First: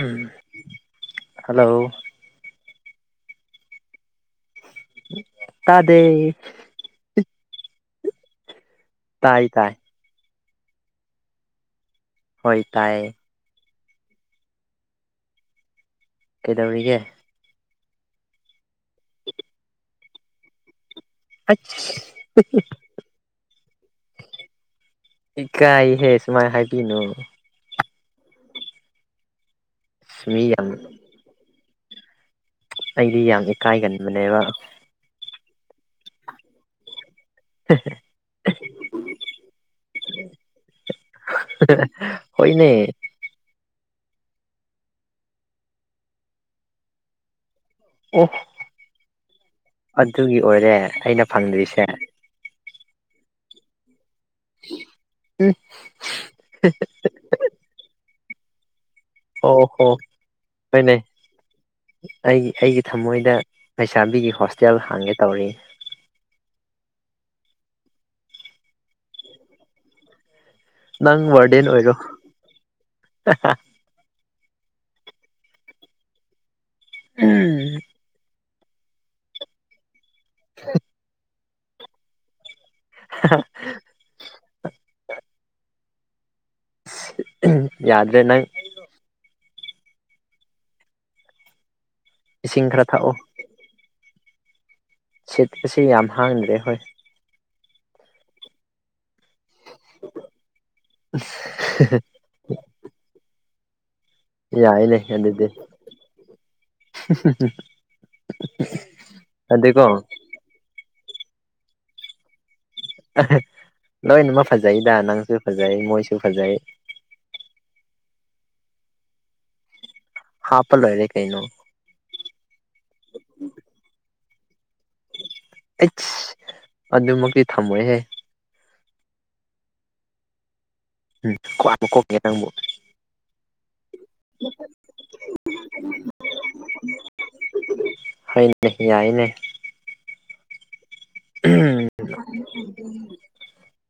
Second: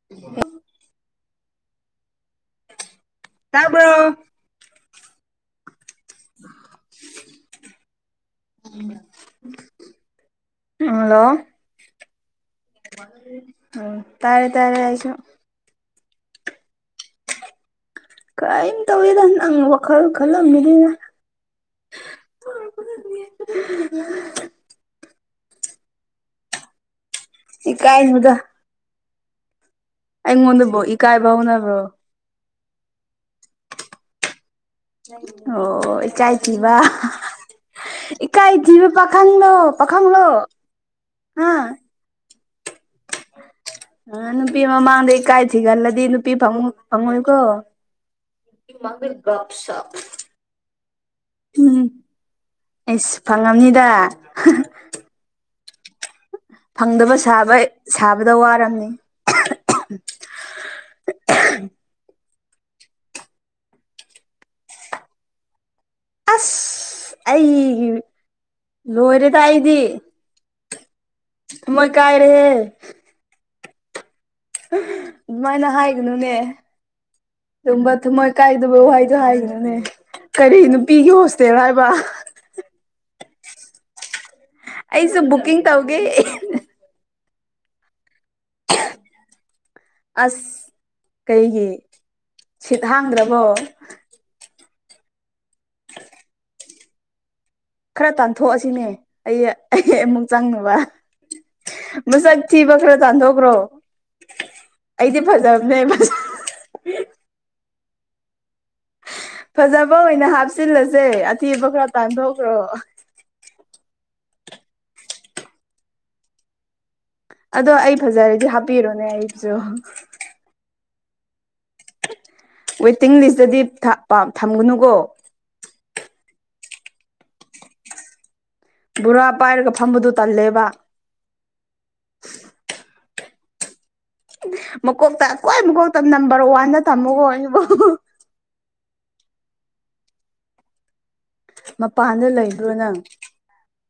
ꯎꯝ hello ꯇꯕ꯭ꯔꯣ ꯇꯥꯗꯦ ꯎꯝ ꯇꯥꯢ ꯇꯥꯢ ꯍꯜꯂꯣ ꯍꯣꯢ ꯇꯥꯢ ꯎꯝ ꯇꯥꯔꯦ ꯇꯥꯔꯦ ꯑꯩꯁꯨ ꯀꯩꯗꯧꯔꯤꯒꯦ ꯀꯔꯤꯝ ꯇꯧꯋꯦꯗ ꯅꯪ ꯋꯥꯈꯜ ꯈꯜꯂꯝꯃꯤꯅ ꯑꯁ ꯍꯨꯝ ꯍꯨꯝ ꯏꯀꯥꯢꯍꯦ ꯁꯨꯃꯥꯢ ꯍꯥꯢꯕꯤꯅꯨ ꯢꯀꯥꯢꯅꯨꯗ ꯃꯤ ꯌꯥꯝ ꯑꯩꯉꯣꯟꯗꯕꯨ ꯏꯀꯥꯢꯕ ꯍꯧꯅꯕ꯭ꯔꯣ ꯑꯩꯗꯤ ꯌꯥꯝ ꯏꯀꯥꯢꯒꯟꯕꯅꯦꯕ ꯑꯣ ꯑꯣ ꯏꯀꯥꯢ ꯊꯤꯕ ꯏꯀꯥꯢ ꯊꯤꯕ ꯄꯥꯈꯪꯂꯣ ꯄꯥꯈꯪꯂꯣ ꯍꯥ ꯑ ꯍ ꯍꯣꯢꯅꯦ ꯑ ꯅꯨꯄꯤ ꯃꯃꯥꯡꯗ ꯏꯀꯥꯢ ꯊꯤꯒꯜꯂꯗꯤ ꯅꯨꯄꯤ ꯐꯪꯉꯣ ꯐꯪꯉꯣꯢꯀꯣ ꯑꯣ ꯄꯤ ꯃꯥꯡꯗ ꯒꯞ ꯁꯞ ꯑꯗꯨꯒꯤ ꯑꯣꯏꯔꯦ ꯑꯩꯅ ꯎꯝ ꯐꯪꯗ꯭ꯔꯤꯁꯦ ꯍꯨꯝ ꯑꯩꯁ ꯐꯪꯉꯝꯅꯤꯗ ꯎꯝ ꯐꯪꯗꯕ ꯁꯥꯕꯩ ꯁꯥꯕꯗ ꯋꯥꯔꯝꯅꯤ ꯑꯣ ꯍꯣ ꯍꯣꯢꯅꯦ ꯑꯩꯒꯤ ꯑꯩꯒꯤ ꯊꯃꯣꯢꯗ ꯂꯩꯁꯥꯕꯤꯒꯤ ꯍꯣꯁꯇꯦꯜ ꯍꯥꯡꯒꯦ ꯇꯧꯔꯤ ꯑꯁ ꯑꯩ ꯂꯣꯢꯔꯦꯗ ꯑꯩꯗꯤ ꯅꯪ ꯋꯔꯗꯦꯟ ꯊꯃꯣꯏ ꯑꯣꯢꯔꯣ ꯀꯥꯏꯔꯦꯍꯦ ꯍꯥꯍꯥ ꯑꯗꯨꯃꯥꯢꯅ ꯍꯥꯢꯒꯅꯨꯅꯦ ꯗꯨꯨꯝꯕ ꯊꯨꯃꯣꯢ ꯀꯥꯢꯗꯕ ꯋꯥꯍꯩꯗꯣ ꯍꯥꯢꯒꯅꯨꯅꯦ ꯀꯔꯤ ꯅꯨꯄꯤꯒꯤ ꯍꯣꯁꯇꯦꯜ ꯍꯥꯢꯕ ꯍ ꯍꯥ ꯑꯩꯖꯨ ꯕꯨꯛꯀꯤꯡ ꯇꯧꯒꯦ ꯌꯥꯗ꯭ꯔꯦ ꯅꯪ ꯑꯁ ꯀꯩꯒꯤ ꯏꯁꯤꯡ ꯁꯤꯠ ꯈꯔ ꯊꯛꯑꯣ ꯍꯥꯡꯗ꯭ꯔꯕꯣ ꯁꯤꯠ ꯄꯁꯤ ꯌꯥꯝ ꯍꯥꯡꯗ꯭ꯔꯦ ꯍꯣꯢ ꯈꯔ ꯇꯥꯟꯊꯣꯛꯑꯁꯤꯅꯦ ꯑꯩ ꯑꯩ ꯑꯃꯨꯛ ꯆꯪꯅꯕ ꯃꯁꯛ ꯊꯤꯕ ꯈꯔ ꯇꯥꯟꯊꯣꯛꯈ꯭ꯔꯣ ꯑꯩꯗꯤ ꯐꯖꯕꯅꯦꯕ ꯍꯝ ꯍꯥ ꯍꯥ ꯍ ꯐꯖꯕ ꯑꯣꯏꯅ ꯍꯥꯞꯆꯤꯜꯂꯁꯦ ꯑꯊꯤꯕ ꯈꯔ ꯇꯥꯟꯊꯣꯛꯈ꯭ꯔꯣ ꯑꯍ ꯂꯣꯏꯅꯃꯛ ꯐꯖꯩꯗ ꯅꯪꯁꯨ ꯐꯖꯩ ꯃꯣꯏꯁꯨ ꯐꯖꯩ ꯑꯗꯣ ꯑꯩ ꯐꯖꯔꯗꯤ ꯍꯥꯞꯄꯤꯔꯣꯅꯦ ꯑꯩꯁꯨ ꯍꯥꯞꯄ ꯂꯣꯏꯔꯦ ꯀꯩꯅꯣ ꯋꯦꯇꯤꯡ ꯂꯤꯁꯇꯗꯤ ꯊꯥ ꯄꯥꯝ ꯊꯝꯒꯅꯨꯀꯣ ꯑꯩꯠꯁ ꯑꯗꯨꯃꯛꯇꯤ ꯊꯝꯃꯣꯏꯍꯦ ꯕꯣꯔꯥ ꯄꯥꯏꯔꯒ ꯐꯝꯕꯗꯨ ꯇꯜꯂꯦꯕ ꯎꯝ [unintelligible] ꯅꯪꯕꯣ ꯃꯀꯣꯛꯇ ꯀ꯭ꯋꯥꯏ ꯃꯀꯣꯛꯇ ꯅꯝꯕꯔ ꯋꯥꯟꯗ ꯊꯝꯃꯣꯀꯣ ꯑꯩꯕꯨ ꯍꯩꯅꯦ ꯌꯥꯏꯅꯦ ꯎꯍꯨꯝ ꯃꯄꯥꯟꯗ ꯂꯩꯕ꯭ꯔꯣ ꯅꯪ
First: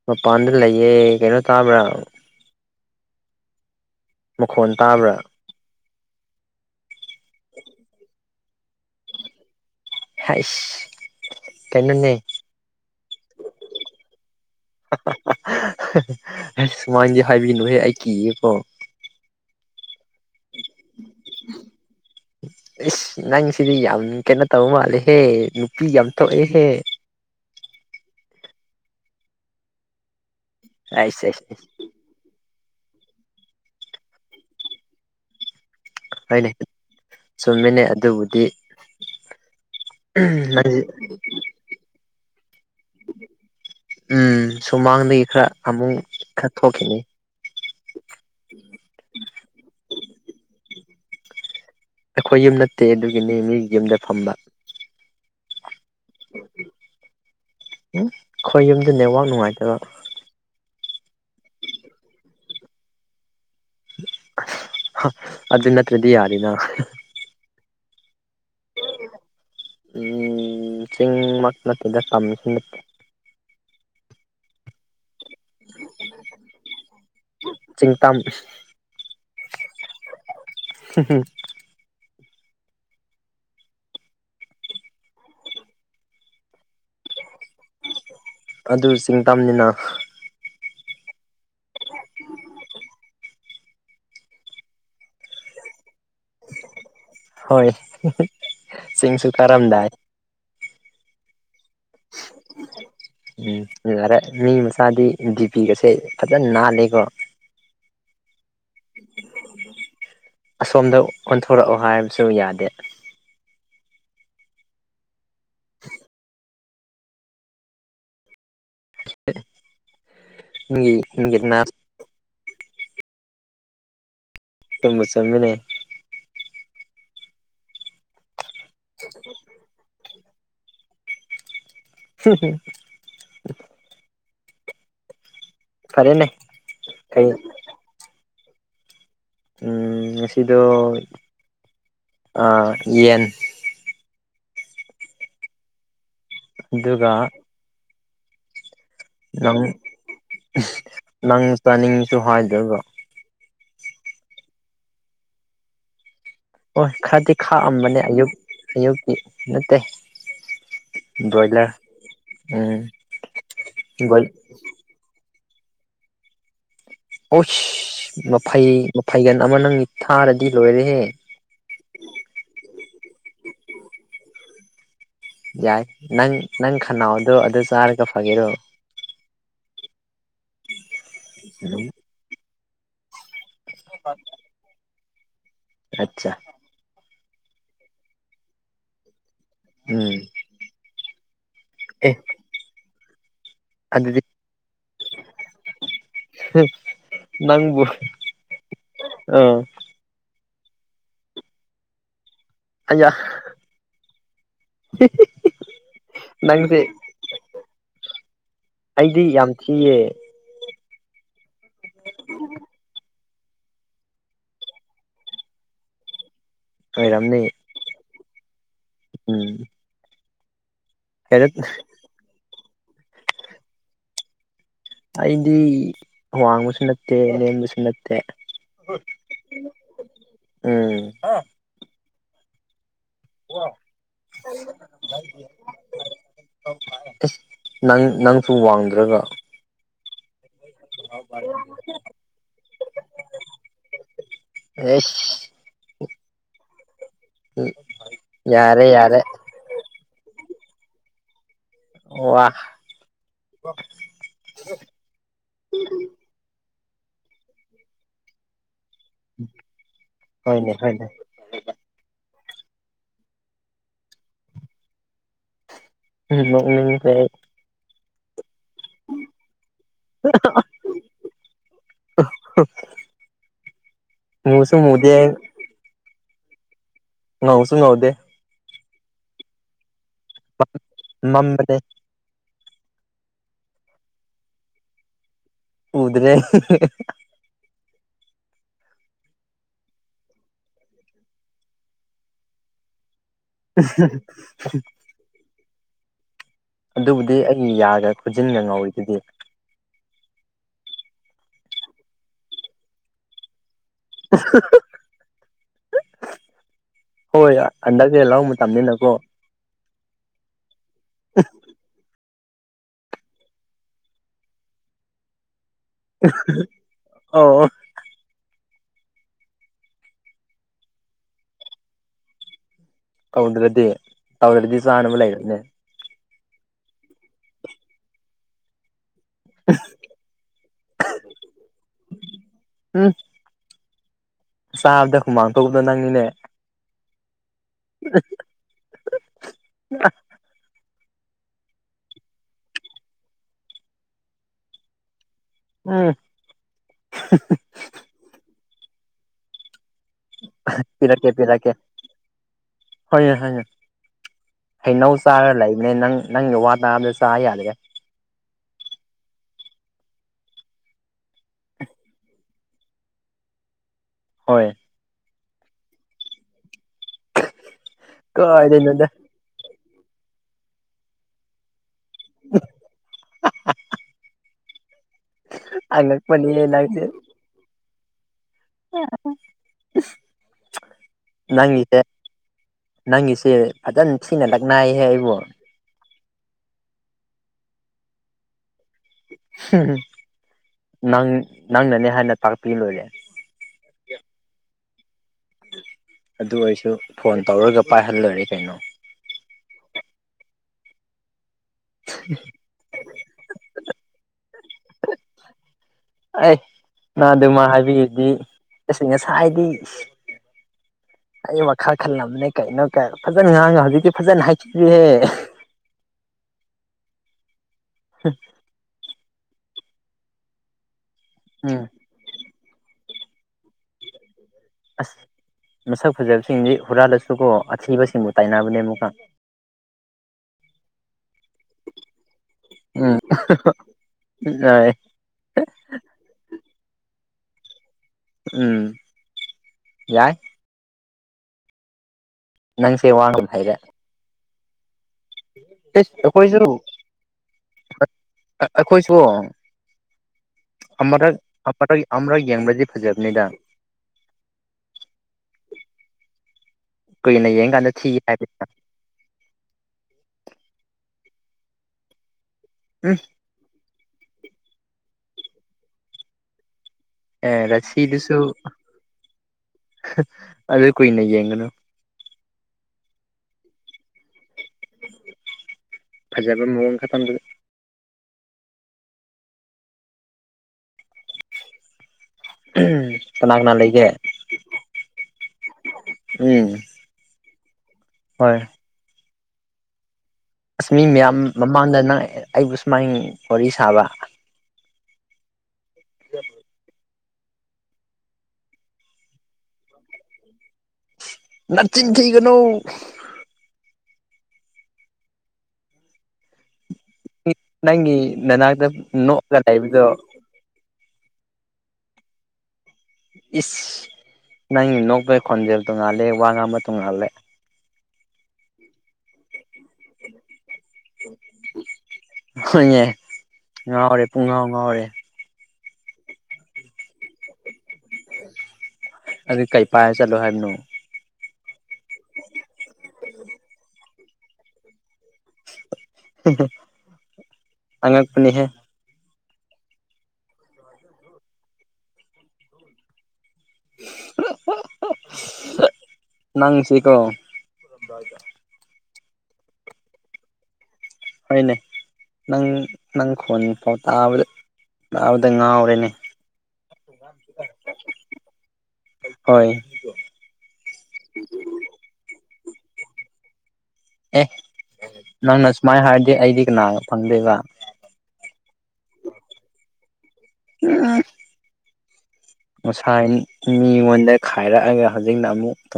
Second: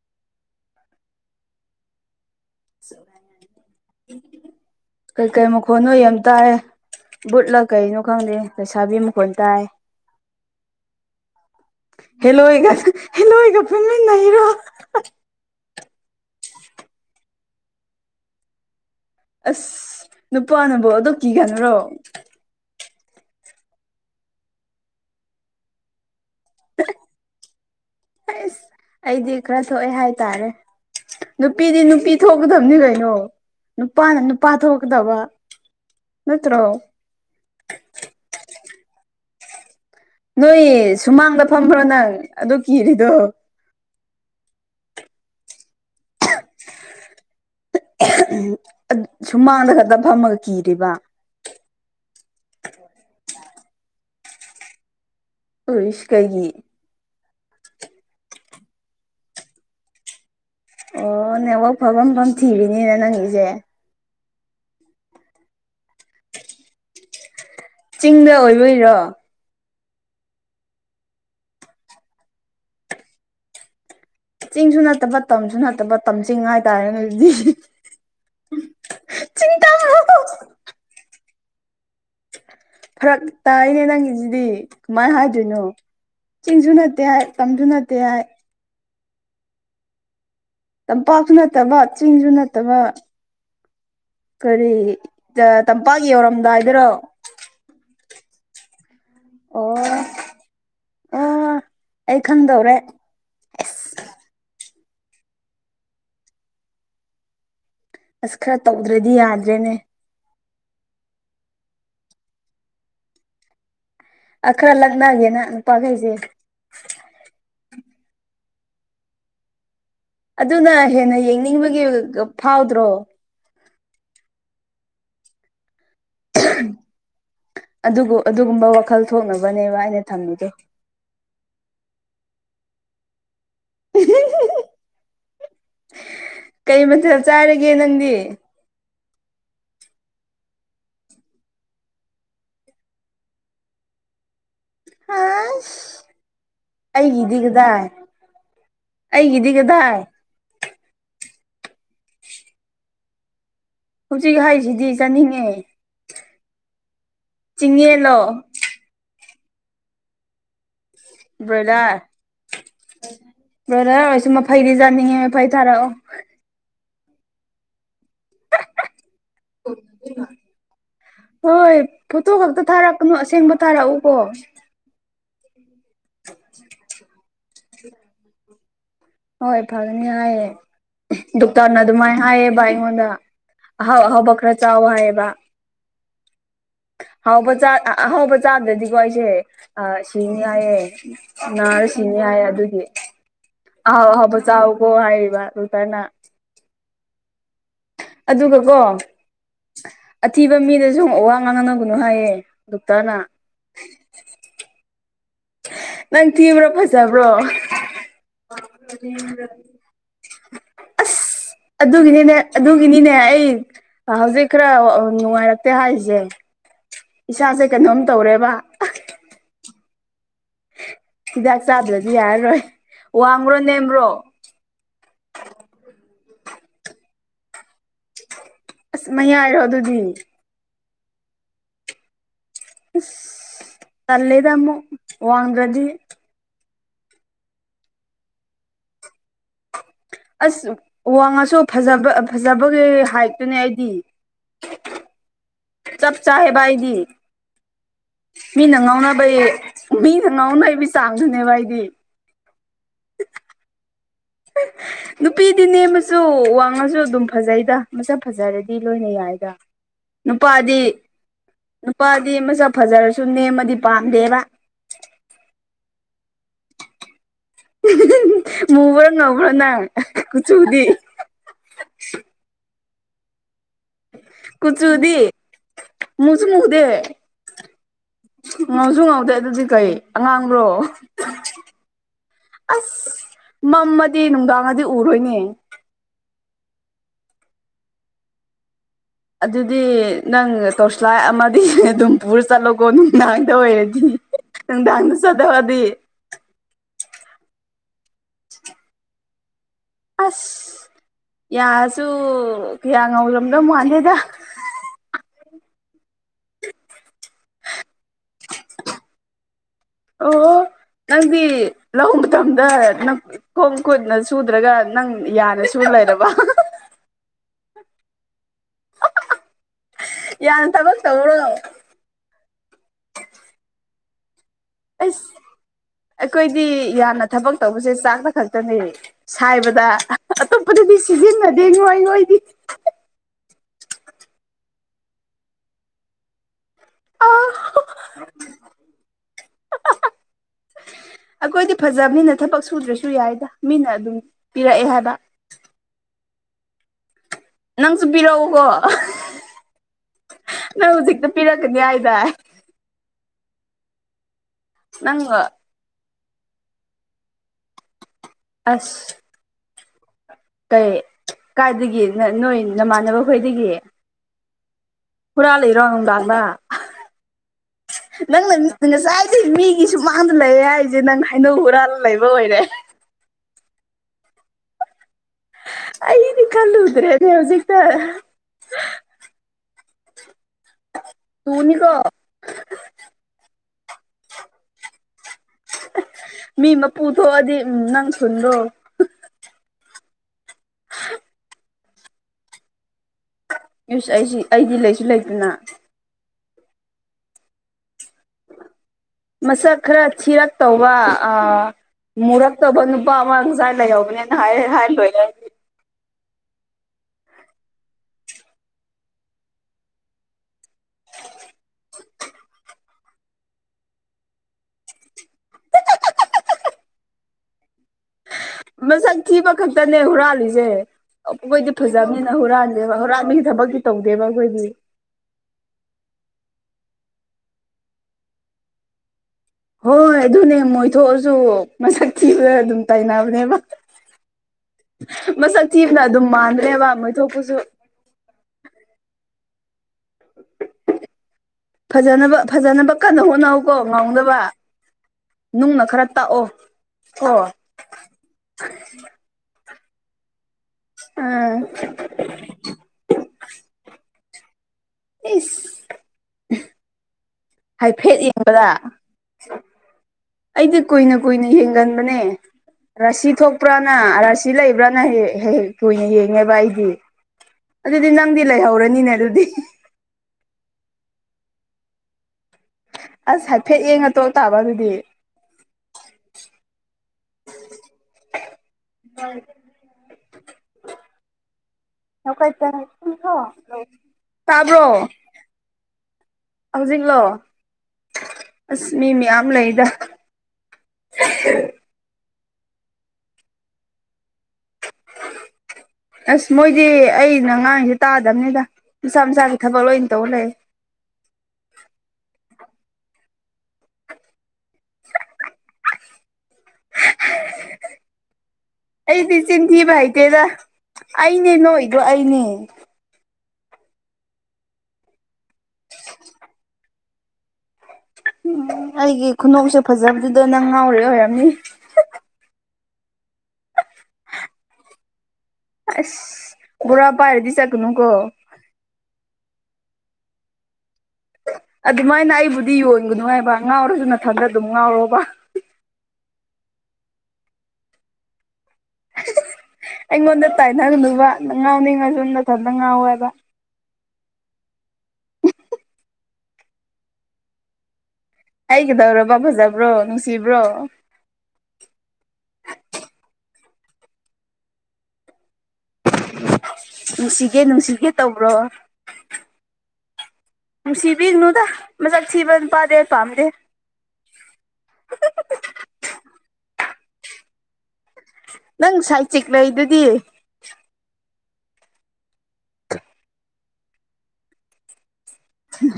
ꯃꯄꯥꯟꯗ ꯂꯩꯌꯦ ꯀꯩꯅꯣ ꯇꯥꯕ꯭ꯔꯥ [inaudible] ꯃꯈꯣꯟ ꯇꯥꯕ꯭ꯔꯥ ꯀꯩ ꯃꯈꯣꯟꯅꯣ ꯌꯥꯝ ꯇꯥꯌꯦ ꯕꯨꯠꯂ ꯀꯩꯅꯣ ꯈꯪꯗꯦ ꯂꯩꯁꯥꯕꯤ ꯃꯈꯣꯟ ꯇꯥꯏ ꯍꯩꯁ ꯀꯩꯅꯣꯅꯦ ꯂꯣꯏꯒ ꯍꯦꯂꯣꯏꯒ ꯄꯨꯟꯃꯤꯟꯅꯩꯔꯣ ꯍꯥ ꯍꯥ ꯍꯥ ꯍ ꯍꯥꯁ ꯁꯨꯃꯥꯏꯟꯗꯤ ꯍꯥꯏꯕꯤꯅꯨꯍꯦ ꯑꯩ ꯀꯤꯌꯦꯀꯣ ꯑꯁ ꯅꯨꯄꯥꯅꯕꯨ ꯑꯗꯨꯛ ꯀꯤꯒꯟꯕ꯭ꯔꯣ ꯏꯁ ꯅꯪꯁꯤꯗꯤ ꯌꯥꯝ ꯀꯩꯅꯣ ꯇꯧ ꯃꯥꯜꯂꯦꯍꯦ ꯅꯨꯄꯤ ꯌꯥꯝ ꯊꯣꯛꯑꯦꯍꯦ ꯑꯩꯁ ꯑꯩꯗꯤ ꯈꯔ ꯊꯣꯛꯑꯦ ꯍꯥꯏꯇꯥꯔꯦ ꯑꯩꯁ ꯑꯩꯁ ꯅꯨꯄꯤꯗꯤ ꯅꯨꯄꯤ ꯊꯣꯛꯀꯗꯝꯅꯤ ꯀꯩꯅꯣ ꯅꯨꯄꯥꯅ ꯅꯨꯄꯥ ꯊꯣꯛꯀꯗꯕ ꯍꯣꯏꯅꯦ ꯅꯠꯇ꯭ꯔꯣ ꯆꯨꯝꯃꯤꯅꯦ ꯑꯗꯨꯕꯨꯗꯤ ꯅꯣꯏ ꯅꯪꯁꯦ ꯁꯨꯃꯥꯡꯗ ꯐꯝꯕ꯭ꯔꯣ ꯅꯪ ꯑꯗꯨ ꯀꯤꯔꯤꯗꯣ ꯎꯝ ꯁꯨꯃꯥꯡꯗꯒꯤ ꯈꯔ ꯑꯃꯨꯛ ꯈꯔ ꯊꯣꯛꯈꯤꯅꯤ ꯈꯥ ꯎꯝ ꯑꯠ ꯁꯨꯃꯥꯡꯗ ꯈꯛꯇ ꯐꯝꯃꯒ ꯀꯤꯔꯤꯕ ꯑꯩꯈꯣꯏ ꯌꯨꯝ ꯅꯠꯇꯦ ꯑꯗꯨꯒꯤꯅꯦ ꯃꯤꯒꯤ ꯌꯨꯝꯗ ꯐꯝꯕ ꯑꯨꯏꯁ ꯀꯩꯒꯤ ꯎꯝ ꯈꯣꯏ ꯌꯨꯝꯗꯨ ꯅꯦꯠꯋꯥꯛ ꯅꯨꯡꯉꯥꯏꯇꯕ ꯑꯣ ꯅꯦꯛꯋꯥꯛ ꯐꯕꯐꯝ ꯊꯤꯔꯤꯅꯦꯅ ꯅꯪꯒꯤꯁꯦ ꯍꯥ ꯑꯗꯨ ꯅꯠꯇ꯭ꯔꯗꯤ ꯌꯥꯗꯦꯅ ꯆꯤꯡꯗ ꯑꯣꯏꯕꯩꯔꯣ ꯎꯝ ꯆꯤꯡꯃꯛ ꯅꯠꯇꯦꯗ ꯇꯝꯁꯨ ꯅꯠꯇꯦ ꯆꯤꯡꯁꯨ ꯅꯠꯇꯕ ꯇꯝꯁꯨ ꯅꯠꯇꯕ ꯇꯝ ꯆꯤꯡ ꯍꯥꯏ ꯇꯥꯔꯦꯅꯦ ꯑꯗꯨꯗꯤ ꯊꯝ ꯏꯁ ꯆꯤꯡ ꯇꯝ ꯍꯨ ꯍꯨ ꯐꯔꯛ ꯇꯥꯏꯅꯦ ꯅꯪꯒꯤꯖꯤꯗꯤ ꯀꯃꯥꯏ ꯍꯥꯏꯗꯣꯏꯅꯣ ꯆꯤꯡꯁꯨ ꯅꯠꯇꯦ ꯍꯥꯏ ꯇꯝꯁꯨ ꯅꯠꯇꯦ ꯍꯥꯏ ꯑꯗꯨ ꯆꯤꯡ ꯇꯝꯅꯤꯅ ꯇꯝꯄꯥꯛꯁꯨ ꯅꯠꯇꯕ ꯆꯤꯡꯁꯨ ꯅꯠꯇꯕ ꯀꯔꯤ ꯇꯥ ꯇꯝꯄꯥꯛ ꯌꯧꯔꯝꯗꯥꯏꯗꯔꯣ ꯍꯣꯏ ꯍ ꯍꯥ ꯆꯤꯡꯁꯨ ꯀꯥꯔꯝꯗꯥꯏ ꯑꯥ ꯑꯩ ꯈꯪꯗꯧꯔꯦ ꯎꯝ ꯑꯁ ꯂꯥꯔꯦ ꯃꯤ ꯃꯆꯥꯗꯤ ꯗꯤꯄꯤꯒꯁꯦ ꯐꯖꯟ ꯅꯥꯜꯂꯦꯀꯣ ꯑꯁ ꯈꯔ ꯇꯧꯗ꯭ꯔꯗꯤ ꯌꯥꯗ꯭ꯔꯦꯅꯦ ꯑꯁꯣꯝꯗ ꯀꯣꯢꯊꯣꯔꯛꯑꯣ ꯍꯥꯢꯕꯁꯨ ꯌꯥꯗꯦ ꯑꯥ ꯈꯔ ꯂꯛꯅꯒꯦꯅ ꯅꯨꯄꯥꯈꯩꯁꯦ [unintelligible] ꯑꯗꯨꯅ ꯃꯤꯒꯤ ꯍꯦꯟꯅ ꯃꯤꯒꯤ ꯅꯥꯠ ꯌꯦꯡꯅꯤꯡꯕꯒꯤ ꯒꯥ ꯐꯥꯎꯗ꯭ꯔꯣ ꯇꯨꯝꯕ ꯆꯪꯉꯅꯦ ꯑꯗꯨꯕꯨ ꯑꯗꯨꯒꯨꯝꯕ ꯋꯥꯈꯜ ꯊꯣꯛꯅꯕꯅꯦꯕ ꯑꯩꯅ ꯊꯝꯃꯤꯗꯣ [unintelligible] ꯐꯔꯦꯅꯦ ꯀꯩ ꯃꯊꯦꯜ ꯆꯥꯔꯒꯦ ꯅꯪꯗꯤ ꯎꯝ ꯉꯁꯤꯗꯣ ꯑꯥ ꯌꯦꯟ ꯍꯥꯢꯁ ꯑꯗꯨꯒ ꯑꯩꯒꯤꯗꯤ ꯀꯗꯥꯢ ꯑꯩꯒꯤꯗꯤ ꯒꯗꯥꯥ ꯢ ꯎꯡꯁ ꯅꯪ ꯆꯥꯅꯤꯡꯁꯨ ꯍꯥꯢꯗ꯭ꯔꯒ ꯍꯧꯖꯤꯛ ꯍꯥꯢꯁꯤꯗꯤ ꯆꯥꯅꯤꯡꯉꯦ ꯑꯣꯢ ꯈꯛꯗꯤ ꯈꯥꯛꯑꯝꯕꯅꯦ ꯆꯤꯡꯌꯦꯜꯂꯣ ꯑꯌꯨꯛ ꯑꯌꯨꯛꯀꯤ ꯅꯠꯇꯦ ꯕ꯭ꯔꯣꯏꯂꯔ ꯕ꯭ꯔꯗꯥ ꯎꯝ ꯕ꯭ꯔꯗꯔ ꯑꯣꯢꯁꯨ ꯃꯐꯩꯗꯤ ꯆꯥꯅꯤꯡꯉꯦ ꯃꯐꯩꯗꯣ ꯊꯥꯔꯛꯑꯣ ꯑꯣꯁ ꯃꯐꯩ ꯃꯐꯩꯒꯟ ꯑꯃ ꯅꯪ ꯊꯥꯔꯗꯤ ꯂꯣꯢꯔꯦꯍꯦ ꯍꯣꯢ ꯐꯣꯇꯣ ꯈꯛꯇ ꯊꯥꯔꯛꯀꯅꯣ ꯑꯁꯦꯡꯕ ꯊꯥꯔꯛꯎꯀꯣ ꯌꯥꯢ ꯅꯪ ꯅꯪ ꯈꯅꯥꯎꯗꯣ ꯑꯗꯨ ꯆꯥꯔꯒ ꯐꯒꯦꯔꯣ ꯍꯣꯢ ꯐꯒꯅꯤ ꯍꯥꯢꯌꯦ ꯗꯣꯛꯇꯅ ꯗꯨꯃꯥꯢ ꯍꯥꯢꯌꯦꯕ ꯑꯩꯉꯣꯟꯗ ꯑꯍꯥꯎ ꯑꯍꯥꯎꯕ ꯈꯔ ꯆꯥꯎ ꯍꯥꯢꯌꯦꯕ ꯑꯠꯆꯥ ꯍꯥꯎꯕ ꯆꯥ ꯑꯍꯥꯎꯕ ꯆꯥꯗ꯭ꯔꯗꯤꯀꯣ ꯑꯩꯖꯦ ꯑ ꯎꯝ ꯁꯤꯅꯤ ꯅꯤ ꯌꯥꯢꯌꯦ ꯅꯥꯔ ꯑꯦ ꯁꯤꯅꯤ ꯍꯥꯢꯌꯦ ꯑꯗꯨꯒꯤ ꯑꯍꯥꯎ ꯑꯗꯨꯗꯤ ꯑꯍꯥꯎꯕ ꯆꯥꯎꯒꯣ ꯍꯥꯢꯔꯤꯕ ꯗꯣꯛꯇꯔꯅ ꯍ ꯅꯪꯕꯨ ꯑꯗꯨꯒ ꯀꯣ ꯑꯥ ꯑꯊꯤꯕ ꯃꯤꯗꯖꯨ ꯋꯥ ꯉꯥꯡꯅꯒꯅꯨ ꯍꯥꯢꯌꯦ ꯑꯩꯌꯥ ꯍꯤ ꯍꯤ ꯍꯤ ꯅꯪ ꯊꯤꯕ꯭ꯔꯥ ꯅꯪꯁꯦ ꯐꯖꯕ꯭ꯔꯣ ꯑꯩꯗꯤ ꯌꯥꯝ ꯊꯤꯌꯦ [inaudible] ꯁ ꯑꯗꯨꯒꯤꯅꯤꯅꯦ ꯑꯗꯨꯒꯤꯅꯤꯅꯦ ꯑꯩ ꯑꯥ ꯍꯧꯖꯤꯛ ꯈꯔ ꯑ ꯅꯨꯡꯉꯥꯢꯔꯛꯇꯦ ꯍꯥꯢꯌꯤꯖꯦ ꯑꯣꯏꯔꯝꯅꯤ ꯏꯁꯥꯖꯦ ꯀꯩꯅꯣꯝ ꯇꯧꯔꯦꯕꯥ ꯎꯝ ꯀꯩꯅꯣ ꯍꯤꯗꯥꯛ ꯆꯥꯗ꯭ꯔꯗꯤ ꯌꯥꯔꯔꯣꯢ ꯋꯥꯡꯕ꯭ꯔꯣ ꯅꯦꯝꯕ꯭ꯔꯣ ꯑꯩꯗꯤ ꯋꯥꯡꯕꯁꯨ ꯅꯠꯇꯦ ꯅꯦꯝꯕꯁꯨ ꯅꯠꯇꯦ ꯑꯁ ꯃꯌꯥꯢꯔꯣ ꯑꯗꯨꯗꯤ ꯎꯝ ꯑꯣ ꯑꯁ ꯇꯜꯂꯦꯗꯃꯨꯛ ꯋꯥꯡꯗ꯭ꯔꯗꯤ ꯑꯁ ꯅꯪ ꯅꯪꯁꯨ ꯋꯥꯡꯗ꯭ꯔꯒ ꯑꯁ ꯋꯥꯡꯉꯁꯨ ꯐꯖꯕ ꯐꯖꯕꯒꯤ ꯍꯥꯢꯇꯨꯅꯦ ꯑꯩꯗꯤ ꯑꯩꯁ ꯆꯞ ꯆꯥꯑꯦꯕ ꯑꯩꯗꯤ ꯃꯤꯅ ꯌꯥꯔꯦ ꯌꯥꯔꯦ ꯉꯥꯎꯅꯕꯩ ꯕꯤꯅ ꯉꯥꯎꯅꯩꯕꯤ ꯆꯥꯡꯗꯨꯅꯦꯕ ꯑꯩꯗꯤ ꯑꯣꯋꯥ ꯅꯨꯄꯤꯗꯤ ꯅꯦꯝꯃꯖꯨ ꯋꯥꯡꯉꯖꯨ ꯑꯗꯨꯝ ꯐꯖꯩꯗꯥ ꯃꯁꯛ ꯐꯖꯔꯗꯤ ꯂꯣꯏꯅ ꯌꯥꯏ ꯍꯥꯏꯗꯥ ꯍꯣꯏꯅꯦ ꯅꯨꯄꯥꯗꯤ ꯍꯣꯏꯅꯦ ꯅꯨꯄꯥꯗꯤ ꯃꯁꯛ ꯐꯖꯔꯁꯨ ꯅꯦꯝꯃꯗꯤ ꯄꯥꯝꯗꯦꯕꯥ ꯎꯝ ꯅꯣꯛꯅꯤꯡꯗꯦ ꯑꯩ [unintelligible] ꯃꯨꯕ꯭ꯔ ꯉꯧꯕ꯭ꯔ ꯅꯪ ꯀꯨꯆꯨꯗꯤ [unintelligible] ꯃꯨꯁꯨ ꯀꯨꯆꯨꯗꯤ ꯃꯨꯗꯦ ꯃꯖꯨ ꯃꯨꯗꯦ ꯉꯧꯁꯨ ꯉꯧꯗꯦ ꯉꯧꯖꯨ ꯉꯧꯗꯦ ꯑꯗꯨꯗꯤ ꯀꯩ ꯑꯉꯥꯡꯕ꯭ꯔꯣ ꯃꯝꯕꯅꯦ ꯑꯁ ꯃꯝꯃꯗꯤ ꯅꯨꯡꯗꯥꯡꯒꯗꯤ ꯎꯔꯣꯏꯅꯦ ꯎꯗ꯭ꯔꯦ ꯑꯗꯨꯗꯤ ꯅꯪ ꯇꯣꯁꯂꯥꯏ ꯑꯃꯗꯤ ꯑꯗꯨꯝ ꯄꯨꯔ ꯆꯠꯂꯣꯀꯣ ꯅꯥꯡꯗ ꯑꯣꯏꯔꯗꯤ ꯅꯨꯡꯗꯥꯡꯗ ꯆꯠꯍꯧꯔꯗꯤ ꯑꯗꯨꯕꯨꯗꯤ ꯑꯩꯒꯤ ꯌꯥꯒ ꯈꯨꯖꯤꯟꯒ ꯉꯧꯌꯤꯖꯤꯗꯤ ꯑꯁ ꯌꯥꯁꯨ ꯀꯌꯥ ꯉꯧꯔꯝꯗꯧ ꯃꯥꯟꯗꯦꯗꯥ [unintelligible] ꯍꯣꯏ ꯍꯟꯗꯛꯁꯦ ꯂꯧ ꯃꯇꯝꯅꯤꯅꯀꯣ ꯑꯣ ꯑꯣ ꯅꯪꯗꯤ ꯂꯧ ꯇꯝꯗ ꯅ ꯈꯣꯡ ꯈꯨꯠꯅ ꯁꯨꯗ꯭ꯔꯒ ꯅꯪ ꯌꯥꯅ [unintelligible] ꯌꯥꯅ ꯊꯕꯛ ꯇꯧꯕ꯭ꯔꯣ ꯇꯧꯗ꯭ꯔꯗꯤ ꯇꯧꯗ꯭ꯔꯗꯤ ꯆꯥꯅꯕ ꯑꯁ ꯂꯩꯔꯣꯏꯅꯦ ꯑꯩꯈꯣꯏꯗꯤ ꯌꯥꯅ ꯊꯕꯛ ꯇꯧꯕꯁꯦ ꯆꯥꯛꯇ ꯈꯛꯇꯅꯦ ꯁꯥꯏꯕꯗ ꯑꯇꯣꯞꯄꯗꯗꯤ ꯁꯤꯖꯤꯟꯅꯗꯦ ꯅꯣꯏ ꯅꯣꯏꯗꯤ ꯎꯝ ꯆꯥꯕꯗ ꯍꯨꯃꯥꯡ ꯊꯣꯛꯕꯗꯣ ꯅꯪꯅꯤꯅꯦ ꯑꯥ [unintelligible] ꯑꯩꯈꯣꯏꯗꯤ ꯐꯖꯕꯅꯤꯅ ꯊꯕꯛ ꯁꯨꯗ꯭ꯔꯁꯨ ꯌꯥꯏꯗ ꯃꯤꯅ ꯑꯗꯨꯝ ꯄꯤꯔꯛꯑꯦ ꯍꯥꯏꯕ ꯎꯝ ꯅꯪꯁꯨ ꯄꯤꯔꯛꯎꯀꯣ ꯅꯪ ꯍꯧꯖꯤꯛꯇ ꯄꯤꯔꯛꯀꯅꯤ ꯍꯥꯏꯗꯥꯏ ꯍꯣꯏ ꯍꯣꯏ ꯍꯩꯅꯧ ꯅꯪ ꯆꯥꯔ ꯂꯩ ꯅꯪ ꯅꯪꯒꯤ ꯋꯥ ꯇꯥꯕꯗ ꯆꯥ ꯌꯥꯗ꯭ꯔꯦ ꯑꯁ ꯀꯩ ꯀꯥꯏꯗꯒꯤ ꯅꯣꯏ ꯅꯃꯥꯟꯅꯕ ꯈꯣꯏꯗꯒꯤ ꯍꯣꯏ ꯍꯨꯔꯥꯟ ꯂꯤꯔꯣ ꯅꯨꯗꯥꯡꯗ ꯅꯪꯅ ꯀꯥꯏꯗꯩꯅꯣꯗ ꯉꯁꯥꯏ ꯑꯩ ꯃꯤꯒꯤ ꯁꯨꯃꯥꯡꯗ ꯂꯩꯔꯦ ꯍꯥꯏꯁꯦ ꯅꯪ ꯍꯩꯅꯧ ꯍꯨꯔꯥꯜ ꯂꯩꯕ ꯑꯣꯏꯔꯦ [unintelligible] ꯑꯩꯗꯤ ꯑꯉꯛꯄꯅꯤꯍꯦ ꯈꯟꯂꯨꯗ꯭ꯔꯦꯅꯦ ꯍꯧꯖꯤꯛꯇ ꯇꯨꯅꯤꯀꯣ ꯅꯪꯪꯒꯤꯁꯦ ꯅꯪꯒꯤꯁꯦ ꯐꯖꯅ ꯊꯤꯅ ꯂꯛꯅꯩꯍꯦ ꯑꯩꯕꯨ ꯃꯤ ꯃꯄꯨ ꯊꯣꯛꯑꯗꯤ ꯅꯪ ꯈꯨꯟꯗꯣ ꯅꯪ ꯅꯪꯅꯅꯤ ꯍꯥꯏꯅ ꯇꯥꯛꯄꯤ ꯂꯣꯏꯔꯦ ꯌꯨꯁ ꯑꯩꯁꯤ ꯑꯩꯗꯤ ꯂꯩꯁꯨ ꯂꯩꯇꯅ ꯑꯗꯨ ꯑꯣꯏꯔꯁꯨ ꯐꯣꯟ ꯇꯧꯔꯒ ꯄꯥꯏꯍꯜꯂꯣꯏꯔꯦ ꯀꯩꯅꯣ ꯃꯁꯛ ꯈꯔ ꯊꯤꯔꯛ ꯇꯧꯕ ꯃꯨꯔꯞ ꯃꯨꯔꯥꯞ ꯇꯧꯕ ꯅꯨꯄꯥ ꯑꯃ ꯉꯁꯥꯏ ꯂꯩꯍꯧꯕꯅꯦꯅ ꯍꯥꯏ ꯍꯥꯢꯗꯣꯢꯅꯦ ꯑꯩ ꯅꯍꯥꯟ ꯑꯗꯨꯃꯥꯢ ꯍꯥꯏꯕꯤꯔꯗꯤ ꯑꯁ ꯉꯁꯥꯏꯗꯒꯤ ꯑꯩ ꯋꯥꯈꯜ ꯈꯜꯂꯝꯕꯅꯦ ꯀꯩꯅꯣ ꯀꯥꯏꯅ ꯐꯖꯅ ꯉꯥꯡꯉꯦ ꯍꯧꯖꯤꯛꯇꯤ ꯐꯖꯅ ꯍꯥꯏꯕꯤꯒꯦꯍꯦ ꯍꯤ [unintelligible] ꯃꯁꯛ ꯊꯤꯕ ꯈꯛꯇꯅꯦ ꯍꯨꯔꯥꯜꯂꯤꯁꯦ ꯈꯣꯏꯗꯤ ꯎꯝ ꯐꯖꯕꯅꯤꯅ ꯍꯨꯔꯥꯟ ꯍꯔꯥꯟꯕꯒꯤ ꯊꯕꯛꯇꯤ ꯇꯧꯗꯦꯕ ꯑꯩꯈꯣꯏꯗꯤ ꯑꯁ ꯃꯁꯛ ꯐꯖꯕꯁꯤꯡꯗꯤ ꯍꯨꯔꯥꯜꯂꯁꯨꯀꯣ ꯑꯊꯤꯕꯁꯤꯡꯕꯨ ꯇꯥꯏꯅꯕꯅꯦ ꯑꯃꯨꯛꯀ ꯍꯣꯏ ꯑꯗꯨꯅꯦ ꯃꯣꯏꯊꯣꯛꯑꯁꯨ ꯃꯁꯛ ꯊꯤꯕ ꯑꯗꯨꯝ ꯎꯝ ꯇꯩꯅꯕꯅꯦꯕ ꯃꯁꯛ ꯊꯤꯕꯅ ꯑꯗꯨꯝ ꯃꯥꯟꯕꯅꯦꯕ ꯃꯣꯏꯊꯣꯛꯄꯁꯨ ꯎꯝ ꯌꯥꯏ ꯐꯖꯅꯕ ꯐꯖꯅꯕ ꯅꯪꯁꯦ ꯀꯟꯅ ꯋꯥ ꯉꯝ ꯍꯣꯠꯅꯧꯀꯣ ꯉꯧꯅꯕ ꯑꯦ ꯑꯩꯈꯣꯏꯁꯨ ꯀꯣ ꯑꯩꯈꯣꯏꯁꯨ ꯑꯃꯔꯛ ꯑꯥ ꯑꯃ ꯑꯃꯔꯛ ꯌꯦꯡꯕꯗꯤ ꯐꯖꯕꯅꯤꯗ ꯏꯁ ꯀꯨꯏꯅ ꯌꯦꯡ ꯍꯥꯏꯐꯦꯠ ꯌꯦꯡꯕꯗ ꯑꯩꯗꯤ ꯀꯨꯏꯅ ꯀꯨꯏꯅ ꯌꯦꯡꯒꯟꯕꯅꯦ ꯎꯝ ꯔꯁꯤ ꯊꯣꯛ ꯊꯣꯛꯄ꯭ꯔꯥꯅ ꯔꯥꯁꯤ ꯂꯩꯕ꯭ꯔꯥꯅ ꯍꯦꯛ ꯍꯦꯛ ꯀꯨꯏꯅ ꯌꯦꯡꯉꯦꯕ ꯑꯩꯗꯤ ꯑꯦ ꯑꯗꯨꯗꯤ ꯅꯪꯗꯤ ꯂꯩꯍꯧꯔꯅꯤꯅꯦ ꯑꯗꯨꯗꯤ ꯑꯗꯨꯗꯤ ꯀꯣꯏꯅ ꯌꯦꯡꯒꯅꯨ ꯑꯁ ꯍꯥꯏꯐꯦꯠ ꯌꯦꯡꯉ ꯇꯣꯛ ꯇꯥꯕ ꯑꯗꯨꯗꯤ ꯐꯖꯥꯕ ꯃꯑꯣꯡ ꯈꯛꯇꯪꯗꯨ ꯍꯣꯏ ꯀꯅꯥ ꯀꯅꯥ ꯂꯩꯒꯦ ꯇꯥꯕ꯭ꯔꯣ ꯎꯝ ꯍꯧꯖꯤꯛꯂꯣ ꯍꯣꯏ ꯑꯁ ꯃꯤ ꯃꯌꯥꯝ ꯂꯩꯗ ꯑꯁ ꯃꯤ ꯃꯌꯥꯝ ꯃꯃꯥꯡꯗ ꯅꯪ ꯑꯩꯕꯨ ꯁꯨꯃꯥꯏ ꯋꯥꯔꯤ ꯁꯥꯕ ꯑꯁ ꯃꯣꯏꯗꯤ ꯑꯩꯅ ꯉꯥꯡꯉꯤꯖꯦ ꯇꯥꯗꯝꯅꯤꯗ ꯃꯁꯥ ꯃꯁꯥꯒꯤ ꯊꯕꯛ ꯂꯣꯏꯅ ꯇꯧ ꯂꯩ ꯅꯆꯤꯟ ꯊꯤꯒꯅꯣ ꯅꯪꯒꯤ ꯅꯅꯥꯛꯗ ꯑꯩꯗꯤ ꯆꯤꯟꯊꯤꯕ ꯍꯩꯇꯦꯗꯥ ꯑꯩꯅꯦ ꯅꯣꯛꯏꯗꯣ ꯑꯩꯅꯦ ꯏꯁ ꯅꯪꯒꯤ ꯅꯣꯛꯄꯩ ꯈꯣꯟꯖꯦꯜ ꯇꯣꯡꯉꯥꯜꯂꯦ ꯋꯥ ꯉꯥꯡꯕ ꯇꯣꯡꯉꯥꯜꯂꯦ ꯑꯩꯒꯤ ꯈꯨꯅꯣꯛꯁꯦ ꯐꯖꯕꯗꯨꯗ ꯅꯪ ꯉꯥꯎꯔꯤ ꯑꯣꯏꯔꯝꯅꯤ ꯍꯣꯏꯅꯦ ꯉꯥꯎꯔꯦ ꯄꯨꯡꯉꯥꯎ ꯉꯥꯎꯔꯦ ꯑꯁ ꯕꯣꯔꯥ ꯄꯥꯏꯔꯗꯤ ꯆꯠꯀꯅꯨ ꯀꯣ ꯑꯗꯨ ꯀꯩ ꯄꯥꯏꯔ ꯆꯠꯂꯣ ꯍꯥꯏꯕꯅꯣ ꯑꯗꯨꯃꯥꯏꯅ ꯑꯩꯕꯨꯗꯤ ꯌꯣꯟꯒꯅꯨ ꯍꯥꯏꯕ ꯉꯥꯎꯔꯖꯨ ꯅꯊꯟꯗ ꯑꯗꯨꯝ ꯉꯥꯎꯔꯣꯕ ꯍꯦ ꯍꯦ ꯑꯉꯛꯄꯅꯤꯍꯦ ꯍ ꯍ ꯑꯩꯉꯣꯟꯗ ꯇꯥꯏꯅꯒꯅꯨꯕꯥ ꯉꯥꯎꯅꯤꯡꯉꯖꯨ ꯅꯊꯟꯗ ꯉꯥꯎ ꯍꯥꯏꯕ ꯍ ꯍ ꯍ ꯅꯪꯁꯤꯀꯣ ꯀꯗꯥꯏꯗ ꯑꯩ ꯀꯩꯗꯧꯔꯕ ꯐꯖꯕ꯭ꯔꯣ ꯅꯨꯡꯁꯤꯕ꯭ꯔꯣ ꯍꯣꯏꯅꯦ ꯅꯪ ꯅꯪ ꯈꯣꯟ ꯐꯥꯎ ꯇꯥꯕꯗ ꯇꯥꯕꯗ ꯉꯥꯎꯔꯦꯅꯦ ꯅꯨꯡꯁꯤꯒꯦ ꯅꯨꯡꯁꯤꯒꯦ ꯇꯧꯕ꯭ꯔꯣ ꯍꯣꯏ ꯅꯨꯡꯁꯤꯕꯤꯅꯨꯗꯥ ꯃꯁꯛ ꯊꯤꯕ ꯅꯨꯄꯥꯗꯤ ꯑꯩ ꯄꯥꯝꯗꯦ ꯑꯦ ꯅꯪꯅ ꯁꯨꯃꯥꯏ ꯍꯥꯏꯔꯗꯤ ꯑꯩꯗꯤ ꯀꯅꯥꯒ ꯐꯪꯗꯣꯏꯕ ꯅꯪ ꯁꯥꯏꯠ ꯆꯤꯛ ꯂꯩꯗꯨꯗꯤ ꯎꯝ ꯉꯥꯁꯥꯏ ꯃꯤꯉꯣꯟꯗ ꯈꯥꯏꯔꯛꯑꯒ ꯍꯧꯖꯤꯛꯅ ꯑꯃꯨꯛ